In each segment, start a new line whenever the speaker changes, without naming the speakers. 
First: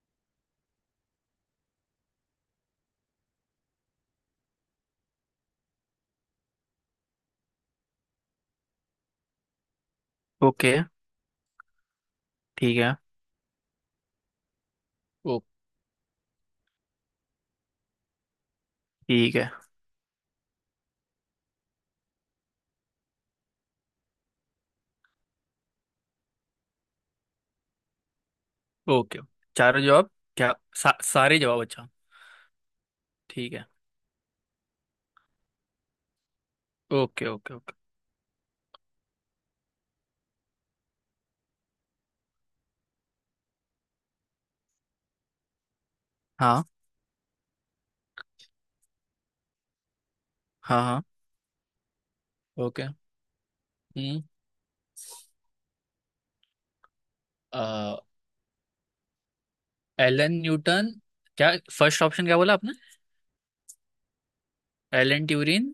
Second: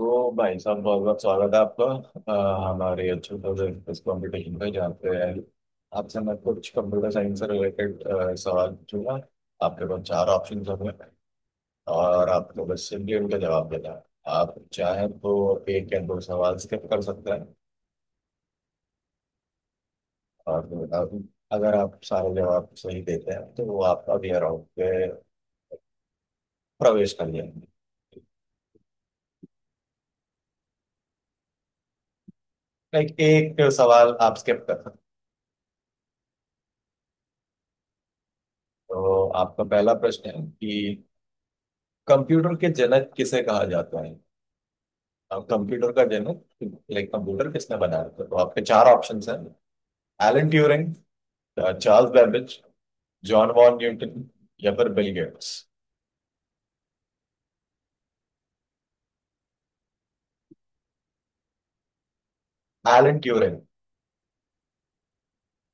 तो भाई साहब बहुत बहुत स्वागत है आपका। हमारे अच्छे इस कंपटीशन पे जहाँ पे आपसे मैं कुछ कंप्यूटर साइंस से रिलेटेड सवाल पूछूंगा। आपके पास चार ऑप्शन
ओके।
होंगे और आपको
ठीक
बस
है।
सिंपली उनका जवाब देना है। आप चाहें तो
ओ,
एक या दो सवाल स्किप कर सकते हैं
ठीक है।
और फिर अगर आप सारे जवाब सही देते हैं तो वो आप अगले राउंड पे प्रवेश कर जाएंगे।
ओके, चारों जवाब, क्या सारे जवाब? अच्छा।
लाइक
ठीक
एक
है।
सवाल आप स्किप कर सकते हैं।
Okay, okay, okay.
तो आपका पहला प्रश्न है कि कंप्यूटर के जनक किसे कहा जाता है। अब कंप्यूटर का
हाँ,
जनक लाइक कंप्यूटर किसने बनाया था, तो आपके चार ऑप्शंस हैं एलन
हाँ,
ट्यूरिंग,
हाँ।
Charles Babbage,
okay.
John von
हम्म।
न्यूटन या फिर बिल गेट्स।
अ, एलन न्यूटन, क्या? फर्स्ट ऑप्शन क्या बोला आपने?
Alan Turing
Alan Turing.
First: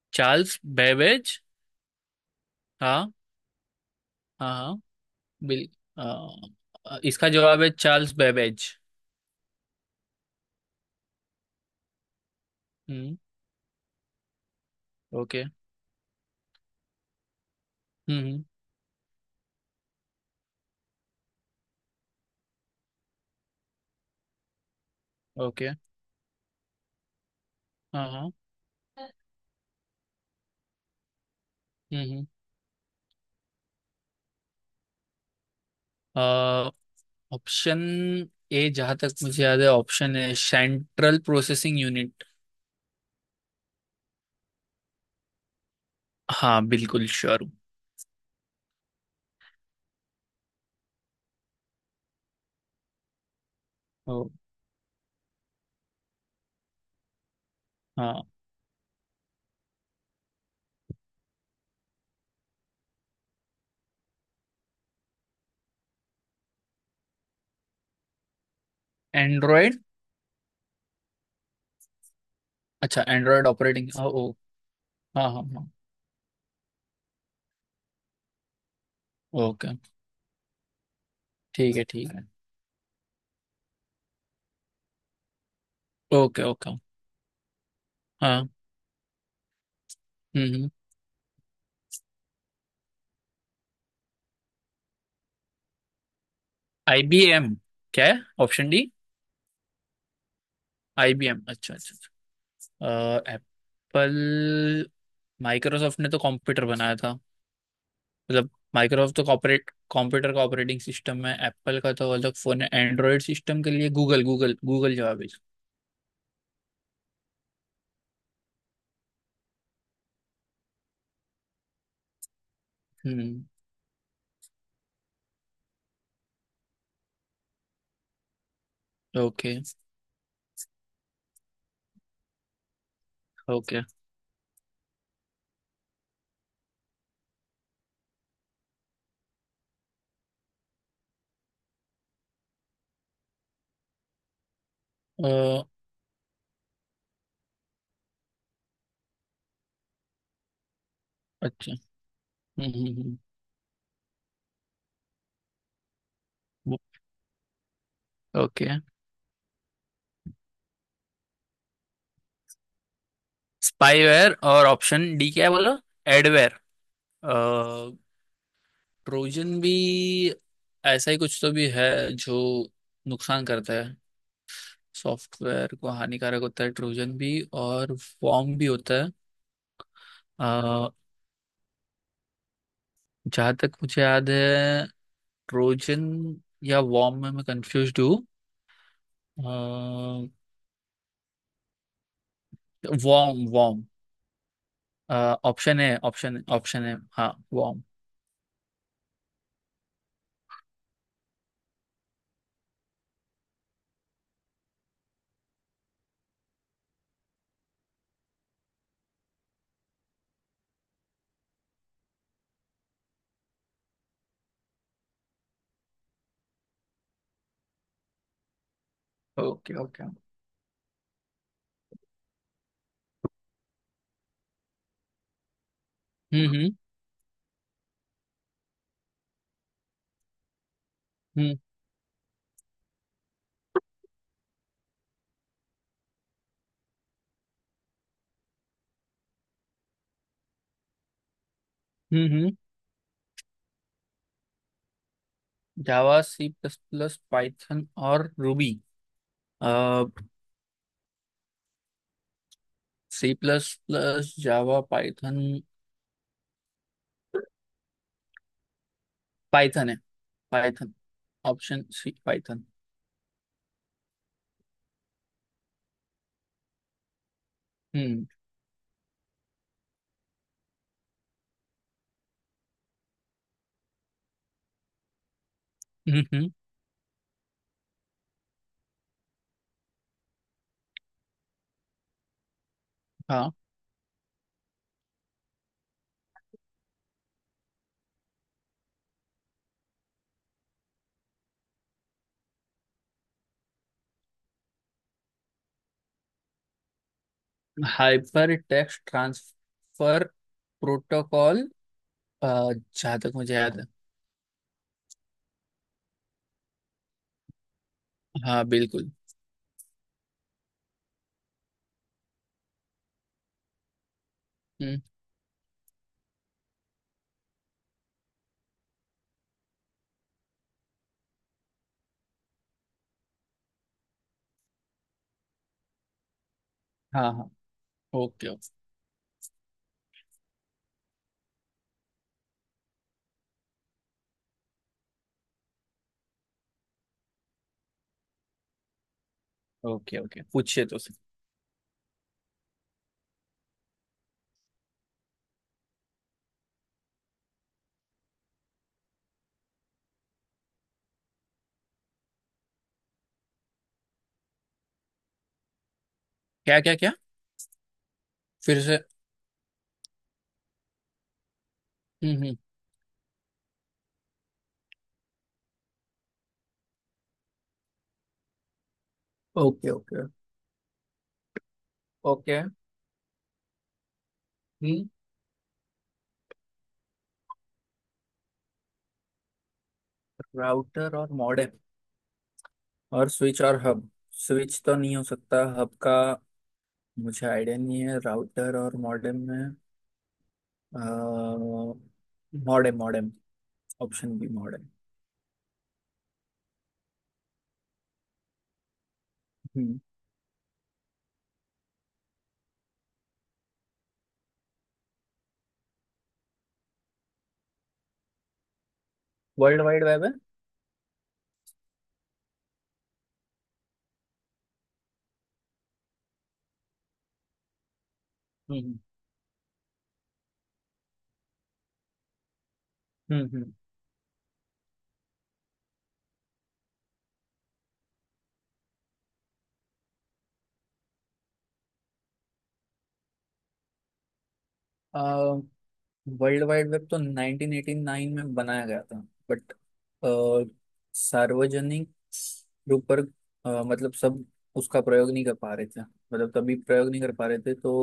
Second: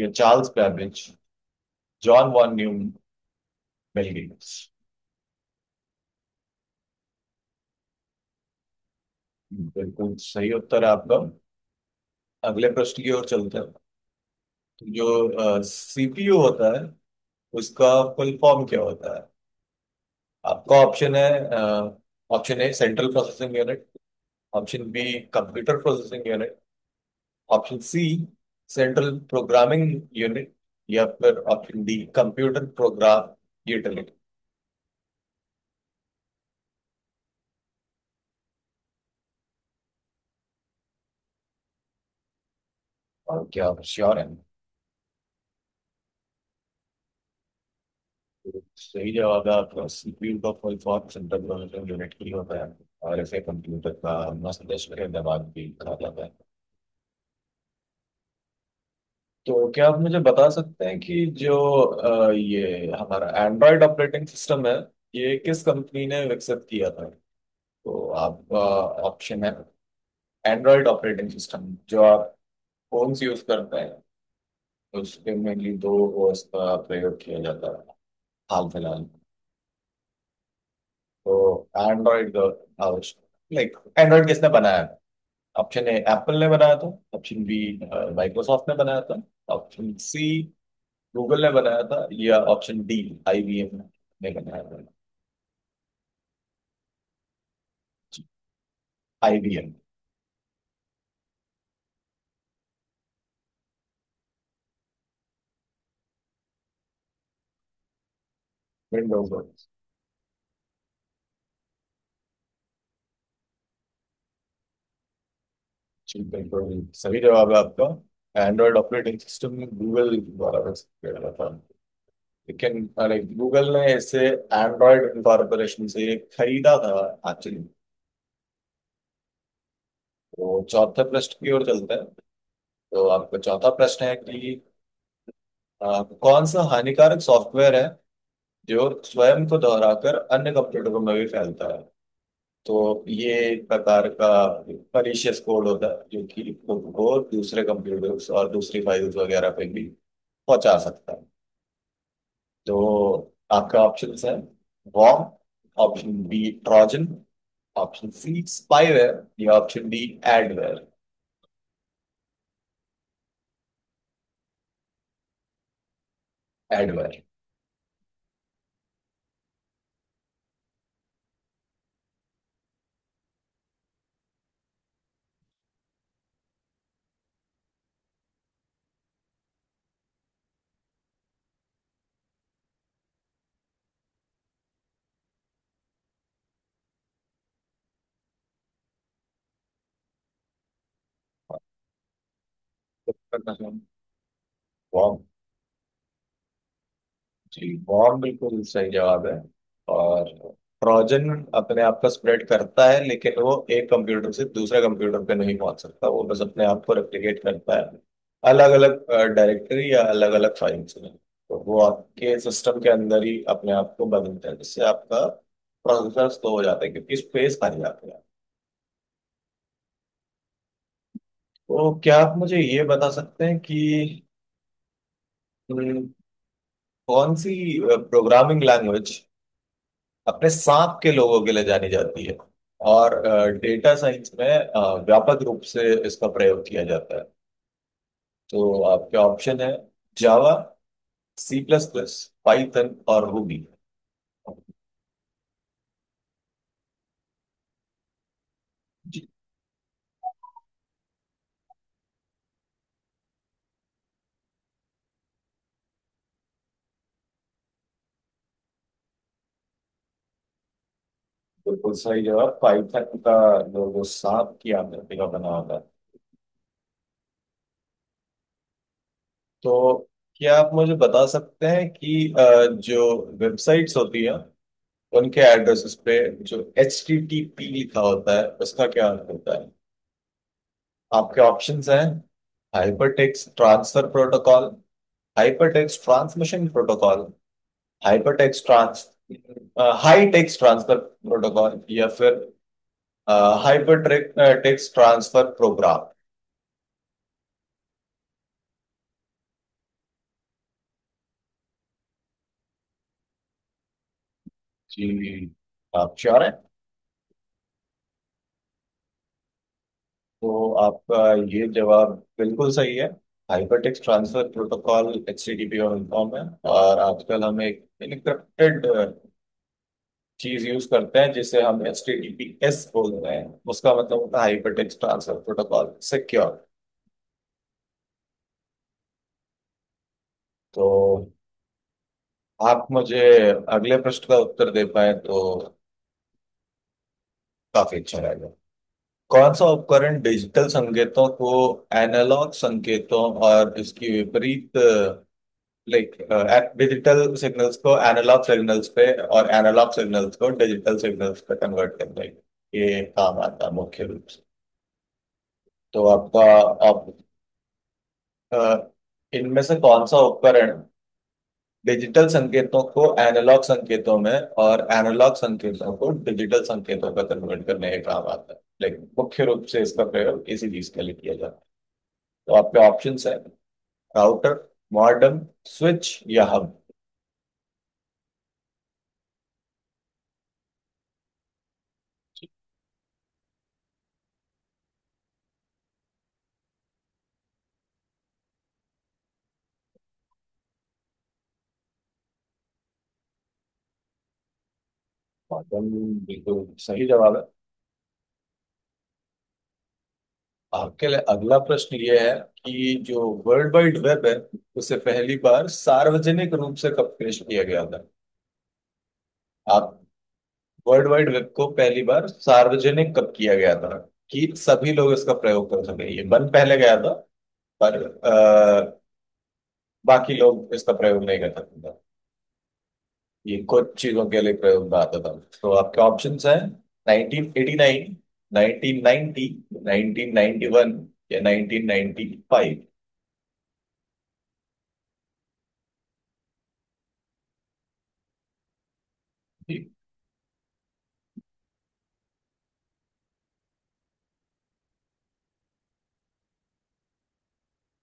या Charles
Charles
Babbage,
Babbage.
John von न्यू,
हाँ,
बिल गेट्स।
हाँ, हाँ। बिल। इसका जवाब है चार्ल्स बेबेज।
बिल्कुल सही उत्तर है आपका। अगले प्रश्न की
हम्म।
ओर चलते हैं। तो
ओके।
जो सीपीयू होता है उसका फुल
हम्म।
फॉर्म क्या होता है। आपका ऑप्शन है option A central processing unit, Option B,
okay.
Computer processing unit, option C
हाँ, हाँ।
सेंट्रल प्रोग्रामिंग यूनिट या फिर ऑप्शन डी
हम्म।
Computer program utility.
Option A, जहां तक मुझे याद है ऑप्शन है सेंट्रल प्रोसेसिंग यूनिट।
और क्या आप श्योर हैं?
हाँ, बिल्कुल श्योर हूँ।
तो सही जवाब है आपका, सीपीयू का full form central processing unit ही होता है और इसे कंप्यूटर का
ओ,
मस्तिष्क के दिमाग भी कहा जाता है।
हाँ।
तो क्या आप मुझे बता सकते हैं कि जो ये हमारा एंड्रॉयड ऑपरेटिंग सिस्टम है, ये किस कंपनी ने विकसित किया था। तो आपका ऑप्शन है,
एंड्रॉयड।
एंड्रॉइड ऑपरेटिंग सिस्टम जो आप
अच्छा,
फोन से यूज
एंड्रॉयड
करते
ऑपरेटिंग। ओ,
हैं,
ओ। हाँ,
उसके
हाँ, हाँ।
मेनली दो ओएस का प्रयोग किया जाता है हाल फिलहाल।
ओके।
तो
ठीक है, ठीक है।
एंड्रॉइड लाइक एंड्रॉइड किसने बनाया था? ऑप्शन ए एप्पल
ओके,
ने
ओके।
बनाया था, ऑप्शन बी
हाँ।
माइक्रोसॉफ्ट ने बनाया था, ऑप्शन सी
हम्म, हम्म।
गूगल ने बनाया था या ऑप्शन डी आईबीएम ने बनाया था।
आईबीएम क्या है? Option D
IBM
IBM. अच्छा, अच्छा। एप्पल, माइक्रोसॉफ्ट ने तो कंप्यूटर बनाया था, मतलब माइक्रोसॉफ्ट तो
विंडोज
कॉपरेट कंप्यूटर का ऑपरेटिंग सिस्टम है, एप्पल का तो अलग फोन है, एंड्रॉयड सिस्टम के लिए गूगल, गूगल, गूगल जवाब है इसका।
बिल्कुल सही जवाब है आपका। एंड्रॉइड ऑपरेटिंग सिस्टम गूगल द्वारा विकसित किया गया था, लेकिन अरे
हम्म।
गूगल ने इसे एंड्रॉयड कॉरपोरेशन से खरीदा था एक्चुअली।
ओके,
तो चौथे प्रश्न की ओर चलते हैं। तो आपका चौथा
ओके।
प्रश्न है कि कौन सा हानिकारक सॉफ्टवेयर है जो स्वयं को दोहराकर अन्य कंप्यूटरों में भी फैलता है। तो ये एक प्रकार का परीशियस
अ,
कोड होता है जो कि खुद को दूसरे कंप्यूटर्स और दूसरी फाइल्स वगैरह पे भी पहुंचा सकता है।
अच्छा। हम्म, हम्म।
तो आपका ऑप्शन है वॉर्म, ऑप्शन बी
हम्म,
Trojan, option C
okay.
Spyware या ऑप्शन डी एडवेयर।
स्पाईवेयर और ऑप्शन डी क्या है? बोलो। एडवेयर।
एडवेयर
ट्रोजन भी ऐसा ही कुछ तो भी है जो नुकसान करता है, सॉफ्टवेयर को हानिकारक होता है ट्रोजन भी, और वॉर्म भी होता है। अ, जहाँ तक मुझे याद है ट्रोजन या वॉर्म में मैं कंफ्यूज हूँ। Worm, worm.
वॉर्म।
ऑप्शन है, ऑप्शन ऑप्शन है, हाँ,
जी,
वॉर्म।
वॉर्म बिल्कुल सही जवाब है। और ट्रोजन अपने आप को स्प्रेड करता है, लेकिन वो एक कंप्यूटर से दूसरे कंप्यूटर पे नहीं पहुंच सकता, वो बस अपने आप को रेप्लिकेट करता है अलग अलग डायरेक्टरी या अलग अलग फाइल्स में। तो वो आपके सिस्टम के अंदर ही अपने आप को बदलता है, जिससे आपका प्रोसेसर स्लो हो जाता है क्योंकि स्पेस खाली जाती है।
Okay, okay.
तो क्या आप मुझे ये बता सकते हैं कि हम्म,
हम्म, हम्म,
कौन सी प्रोग्रामिंग लैंग्वेज अपने सांप के लोगों के
हम्म,
लिए जानी जाती है और डेटा साइंस में व्यापक रूप से इसका प्रयोग किया जाता है। तो आपके ऑप्शन है Java, C plus plus,
hmm, hmm.
Python और Ruby.
Java, C plus plus, Python और रूबी।
जी,
अह C plus plus, Java, Python. Python है, पाइथन। ऑप्शन
बिल्कुल
सी,
सही जवाब
पाइथन।
पाइथन का, जो वो सांप की आकृति का बना होता है।
हम्म,
तो क्या आप मुझे बता सकते हैं कि जो वेबसाइट्स होती है उनके एड्रेसेस पे
हम्म,
जो एच टी टी पी लिखा होता है उसका क्या अर्थ होता है। आपके ऑप्शंस हैं हाइपरटेक्स्ट
हाँ।
Transfer protocol, hypertext transmission protocol, hypertext trans high text transfer protocol या फिर hyper text transfer program.
Hyper text transfer protocol, जहाँ तक मुझे याद है।
जी, आप श्योर हैं?
हाँ, बिल्कुल।
तो आपका ये जवाब बिल्कुल सही है। Hypertext transfer
hmm.
Protocol HTTP form है और आजकल हम एक इनक्रिप्टेड चीज यूज करते हैं जिसे हम H T T P S बोल रहे हैं, उसका मतलब होता है हाइपरटेक्स्ट ट्रांसफर प्रोटोकॉल सिक्योर।
हाँ, हाँ। Okay, okay.
तो आप मुझे अगले प्रश्न का उत्तर दे पाए तो काफी अच्छा रहेगा। कौन सा
ओके,
उपकरण
ओके,
डिजिटल
पूछिए तो सर।
संकेतों को एनालॉग संकेतों और इसकी विपरीत, लाइक डिजिटल सिग्नल्स को एनालॉग सिग्नल्स पे और एनालॉग सिग्नल्स को डिजिटल सिग्नल्स पे कन्वर्ट करता है, ये काम आता है मुख्य रूप से। तो आपका
क्या, क्या,
आप
क्या?
अ,
फिर से।
इनमें से कौन सा उपकरण डिजिटल
हम्म, हम्म।
संकेतों को एनालॉग संकेतों में और एनालॉग संकेतों को डिजिटल संकेतों में कन्वर्ट करने के काम आता है, लेकिन मुख्य रूप से
ओके,
इसका
ओके,
प्रयोग इसी चीज के लिए किया जाता है। तो
ओके।
आपके ऑप्शंस है राउटर,
हम्म।
मॉडेम, स्विच या हब।
राउटर और मॉडेम, और स्विच और हब। स्विच तो नहीं हो सकता, हब का मुझे आइडिया नहीं है, राउटर और मॉडेम में। Modem, modem. Option B, modem.
Modem बिल्कुल सही जवाब है।
हम्म।
आपके लिए अगला प्रश्न ये है कि जो वर्ल्ड वाइड वेब है उसे पहली बार सार्वजनिक रूप से कब पेश किया गया था।
वर्ल्ड
आप
वाइड वेब है।
वर्ल्ड वाइड वेब को पहली बार सार्वजनिक कब किया गया था कि सभी लोग इसका प्रयोग कर सके, ये बंद पहले गया था पर
हम्म,
बाकी लोग इसका प्रयोग नहीं कर सकते थे। ये
हम्म,
कुछ चीजों के लिए प्रयोग में आता था। तो आपके ऑप्शंस हैं 1989, 1990, 1991 या 1995।
हम्म। वर्ल्ड वाइड वेब तो 1989 में बनाया गया था, बट
जी,
सार्वजनिक रूप पर, मतलब सब उसका प्रयोग नहीं कर पा रहे थे, मतलब तभी प्रयोग नहीं कर पा रहे थे, तो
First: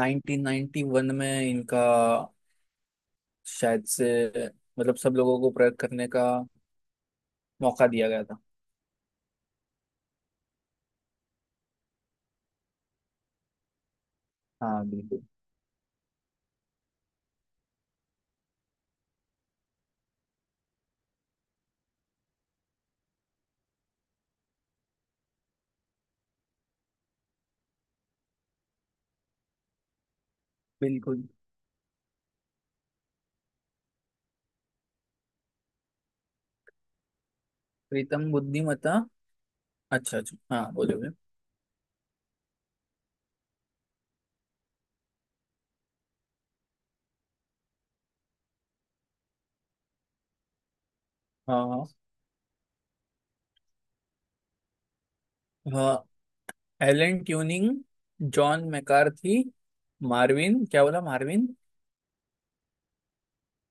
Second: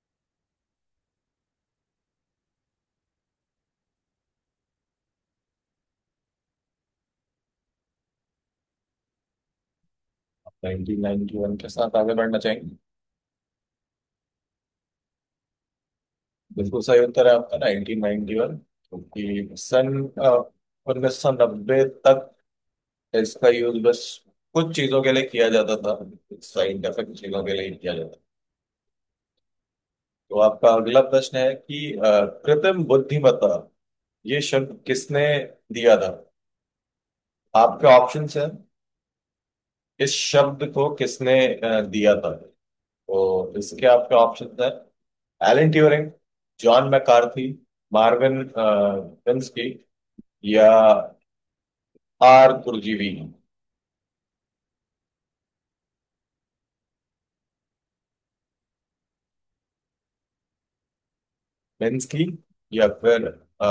1991 में इनका शायद से, मतलब सब लोगों को प्रयोग करने का मौका दिया गया था।
1991 के साथ आगे बढ़ना चाहेंगे?
हाँ, बिल्कुल।
बिल्कुल सही उत्तर है आपका, 1991। क्योंकि सन 1990 तक इसका यूज बस कुछ चीजों के लिए किया जाता था, साइंटिफिक चीजों के लिए ही किया जाता था। तो आपका अगला
बिल्कुल।
प्रश्न है कि कृत्रिम बुद्धिमत्ता ये शब्द किसने दिया था। आपके
प्रीतम
ऑप्शंस हैं,
बुद्धिमत्ता?
इस
अच्छा, अच्छा,
शब्द
हाँ,
को
बोलोगे।
किसने दिया था, तो इसके आपके ऑप्शंस हैं Alan Turing, John McCarthy, Marvin Minsky या
हाँ,
आर कुरजीवी।
हाँ। Alan tuning, John McCarthy, Marvin क्या बोला, मार्विन?
मिन्स्की या फिर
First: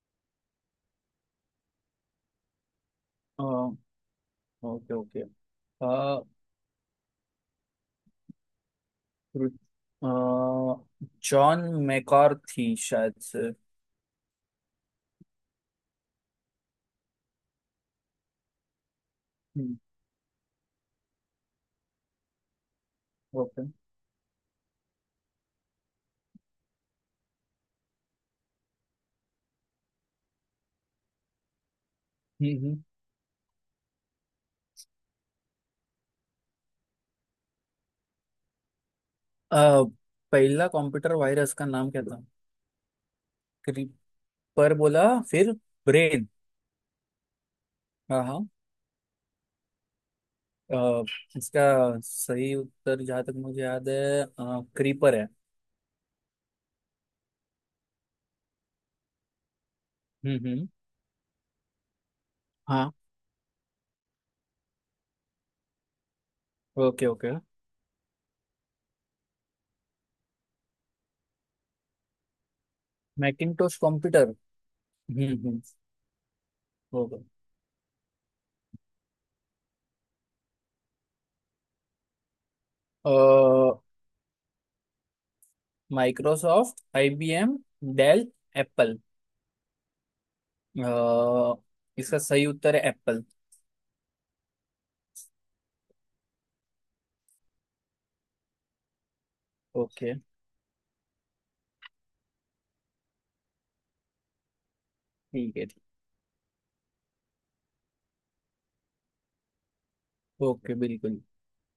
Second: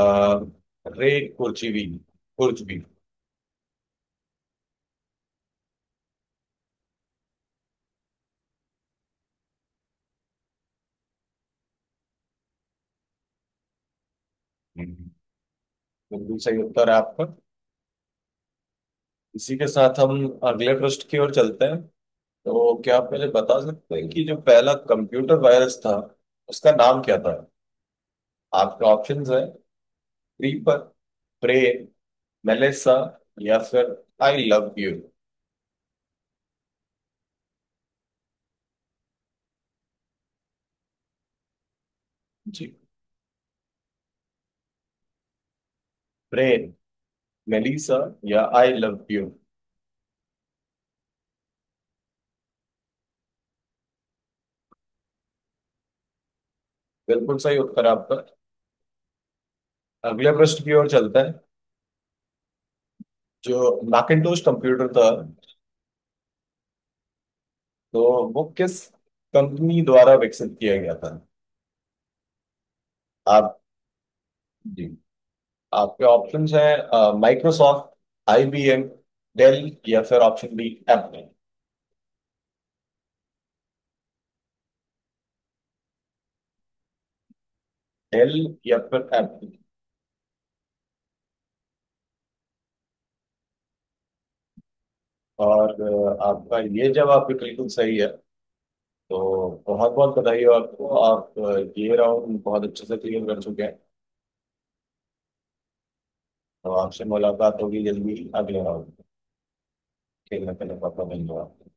रे Kurzweil Kurzweil.
Okay, okay. John McCarthy शायद से।
हम्म। बिल्कुल सही उत्तर है आपका। इसी के
हम्म,
साथ हम अगले प्रश्न की ओर चलते हैं। तो क्या आप मुझे बता
ओके।
सकते हैं कि जो पहला कंप्यूटर वायरस था उसका नाम क्या था। आपके ऑप्शंस है क्रीपर, प्रे,
हम्म,
मेलिसा या फिर आई लव यू।
अ, पहला कंप्यूटर वायरस का नाम क्या था?
जी,
क्रीपर बोला, फिर ब्रेन।
प्रे मेलिसा
हाँ, हाँ।
या आई लव यू।
अ, इसका सही उत्तर, जहाँ तक मुझे याद है, क्रीपर है।
बिल्कुल सही उत्तर है आपका। अगले
हम्म,
प्रश्न
हम्म।
की ओर चलते हैं।
हाँ।
जो मैकिंटोश कंप्यूटर था,
ओके, ओके।
तो वो किस कंपनी द्वारा विकसित किया गया था। आप,
मैकिंटोश कंप्यूटर।
जी,
हम्म, हम्म।
आपके ऑप्शंस हैं
ओके।
माइक्रोसॉफ्ट, आईबीएम, डेल या फिर option B Apple.
Microsoft, IBM, Dell,
Dell या
एप्पल।
फिर एप्पल।
इसका सही उत्तर है एप्पल।
और आपका ये जवाब भी बिल्कुल सही है। तो बहुत बहुत
ओके,
बधाई हो आपको। आप ये राउंड बहुत अच्छे से क्लियर कर चुके हैं।
ठीक है, ठीक।
तो आपसे मुलाकात होगी जल्दी अगले राउंड खेलने के लिए।
ओके,
बहुत बहुत
बिल्कुल।
धन्यवाद।